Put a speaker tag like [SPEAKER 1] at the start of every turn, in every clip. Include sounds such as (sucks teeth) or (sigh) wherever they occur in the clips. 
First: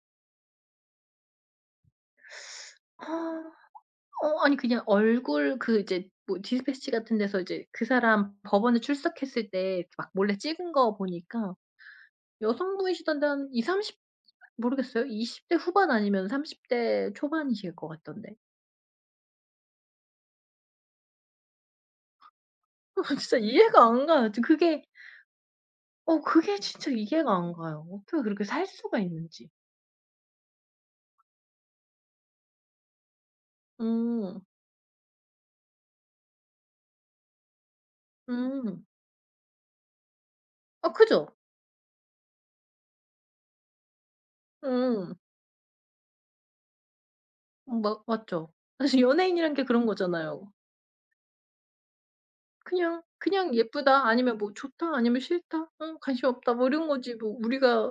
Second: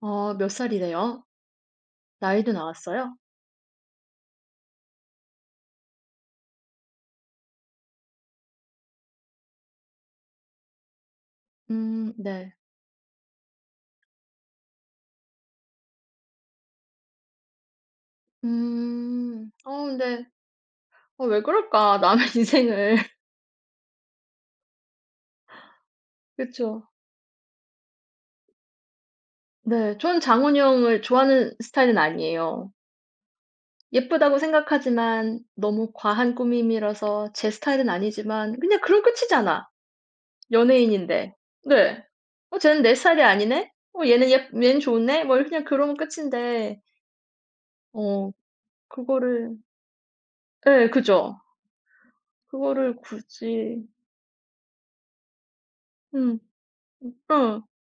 [SPEAKER 1] 어 몇 살이래요? 나이도
[SPEAKER 2] (sucks teeth)
[SPEAKER 1] 나왔어요?
[SPEAKER 2] 어 어 아니 그냥 얼굴 그 이제 뭐 디스패치 같은 데서 이제 그 사람 법원에 출석했을 때 막 몰래 찍은 거 보니까
[SPEAKER 1] 음 네.
[SPEAKER 2] 여성분이시던데 한 20-30 모르겠어요. 20 대 후반 아니면 30 대 초반이실 것 같던데.
[SPEAKER 1] 음. 어 근데 어 왜 그럴까 남의 인생을.
[SPEAKER 2] 아 진짜 이해가 안 가. 저 그게 어 그게
[SPEAKER 1] 그쵸.
[SPEAKER 2] 진짜 이해가 안 가요. 어떻게 그렇게 살 수가 있는지.
[SPEAKER 1] 네, 저는 장원영을 좋아하는 스타일은 아니에요. 예쁘다고
[SPEAKER 2] 음.
[SPEAKER 1] 생각하지만 너무 과한 꾸밈이라서 제 스타일은 아니지만 그냥
[SPEAKER 2] 음.
[SPEAKER 1] 그럼 끝이잖아
[SPEAKER 2] 아 그죠?
[SPEAKER 1] 연예인인데. 네. "어 쟤는 내 스타일이 아니네. 어 얘는 예쁘 얘는
[SPEAKER 2] 음.
[SPEAKER 1] 좋네." 뭐 이 그냥 그러면 끝인데
[SPEAKER 2] 음 마
[SPEAKER 1] 어
[SPEAKER 2] 맞죠. 사실 연예인이란
[SPEAKER 1] 그거를
[SPEAKER 2] 게 그런 거잖아요.
[SPEAKER 1] 예 그죠. 그거를
[SPEAKER 2] 그냥 그냥
[SPEAKER 1] 굳이.
[SPEAKER 2] 예쁘다, 아니면 뭐 좋다, 아니면 싫다, 어 관심
[SPEAKER 1] 음.
[SPEAKER 2] 없다 뭐 이런 거지
[SPEAKER 1] 음
[SPEAKER 2] 뭐
[SPEAKER 1] 어.
[SPEAKER 2] 우리가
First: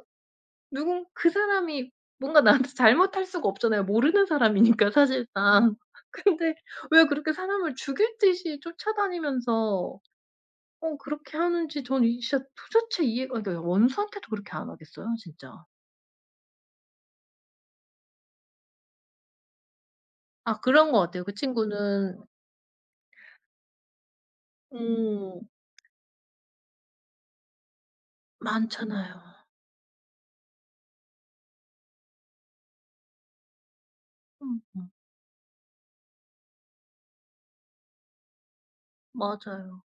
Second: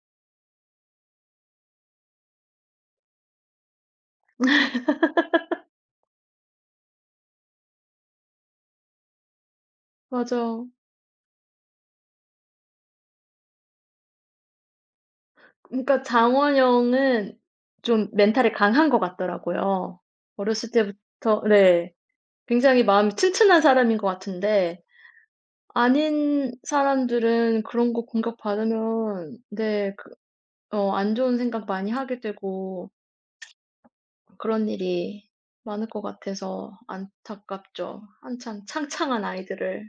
[SPEAKER 2] 누군 그 사람이 뭔가 나한테 잘못할 수가 없잖아요. 모르는 사람이니까
[SPEAKER 1] (laughs)
[SPEAKER 2] 사실상. 근데 왜 그렇게 사람을 죽일 듯이 쫓아다니면서
[SPEAKER 1] 맞아.
[SPEAKER 2] 어 그렇게 하는지 저는 이 진짜 도대체 이해가 아 그러니까요 원수한테도 그렇게 안 하겠어요, 진짜.
[SPEAKER 1] 음 그러니까 장원영은 좀 멘탈이 강한 것 같더라고요.
[SPEAKER 2] 아
[SPEAKER 1] 어렸을
[SPEAKER 2] 그런 것 같아요. 그
[SPEAKER 1] 때부터 네
[SPEAKER 2] 친구는
[SPEAKER 1] 굉장히 마음이 튼튼한 사람인 것 같은데
[SPEAKER 2] 음.
[SPEAKER 1] 아닌 사람들은 그런 거
[SPEAKER 2] 많잖아요.
[SPEAKER 1] 공격받으면 네 그 어 안 좋은 생각 많이 하게 되고 그런
[SPEAKER 2] 음음.
[SPEAKER 1] 일이 많을 것 같아서 안타깝죠. 한창 창창한
[SPEAKER 2] 맞아요.
[SPEAKER 1] 아이들을.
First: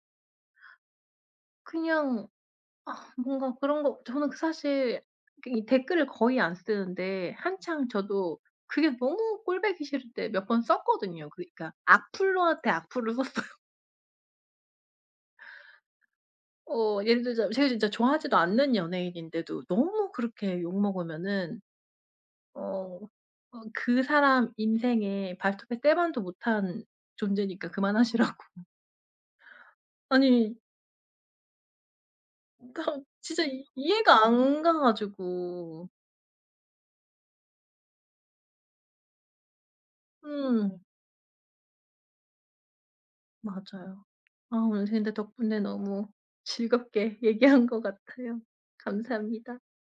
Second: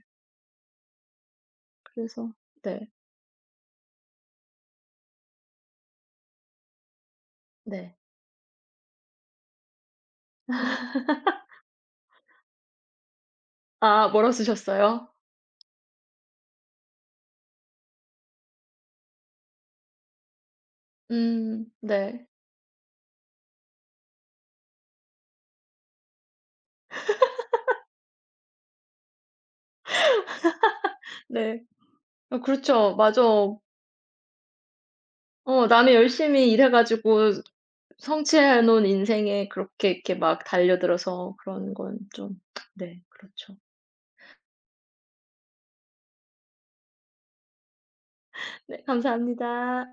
[SPEAKER 2] 그냥
[SPEAKER 1] 그래서 네.
[SPEAKER 2] 아 뭔가 그런 거 저는 그 사실 그 이 댓글을 거의 안 쓰는데 한창
[SPEAKER 1] 네.
[SPEAKER 2] 저도 그게 너무 꼴 보기 싫을 때 몇 번 썼거든요. 그러니까
[SPEAKER 1] (laughs)
[SPEAKER 2] 악플러한테 악플을 썼어요.
[SPEAKER 1] 아 뭐라고 쓰셨어요?
[SPEAKER 2] 어 예를 들자면 제가 진짜 좋아하지도 않는 연예인인데도 너무 그렇게 욕먹으면은
[SPEAKER 1] 음 네.
[SPEAKER 2] 어 어 그 사람 인생에 발톱의 때만도 못한 존재니까
[SPEAKER 1] (laughs)
[SPEAKER 2] 그만하시라고. 아니.
[SPEAKER 1] (laughs) 네. 아 그렇죠.
[SPEAKER 2] 그러니까
[SPEAKER 1] 맞아.
[SPEAKER 2] 진짜 이해가 안 가
[SPEAKER 1] 어
[SPEAKER 2] 가지고.
[SPEAKER 1] 나는 열심히 일해 가지고 성취해 놓은 인생에 그렇게 이렇게 막
[SPEAKER 2] 음.
[SPEAKER 1] 달려들어서 그런 건 좀 네 그렇죠.
[SPEAKER 2] 맞아요. 아 오늘 그런데 덕분에 너무 즐겁게 얘기한 것 같아요.
[SPEAKER 1] 네,
[SPEAKER 2] 감사합니다.
[SPEAKER 1] 감사합니다.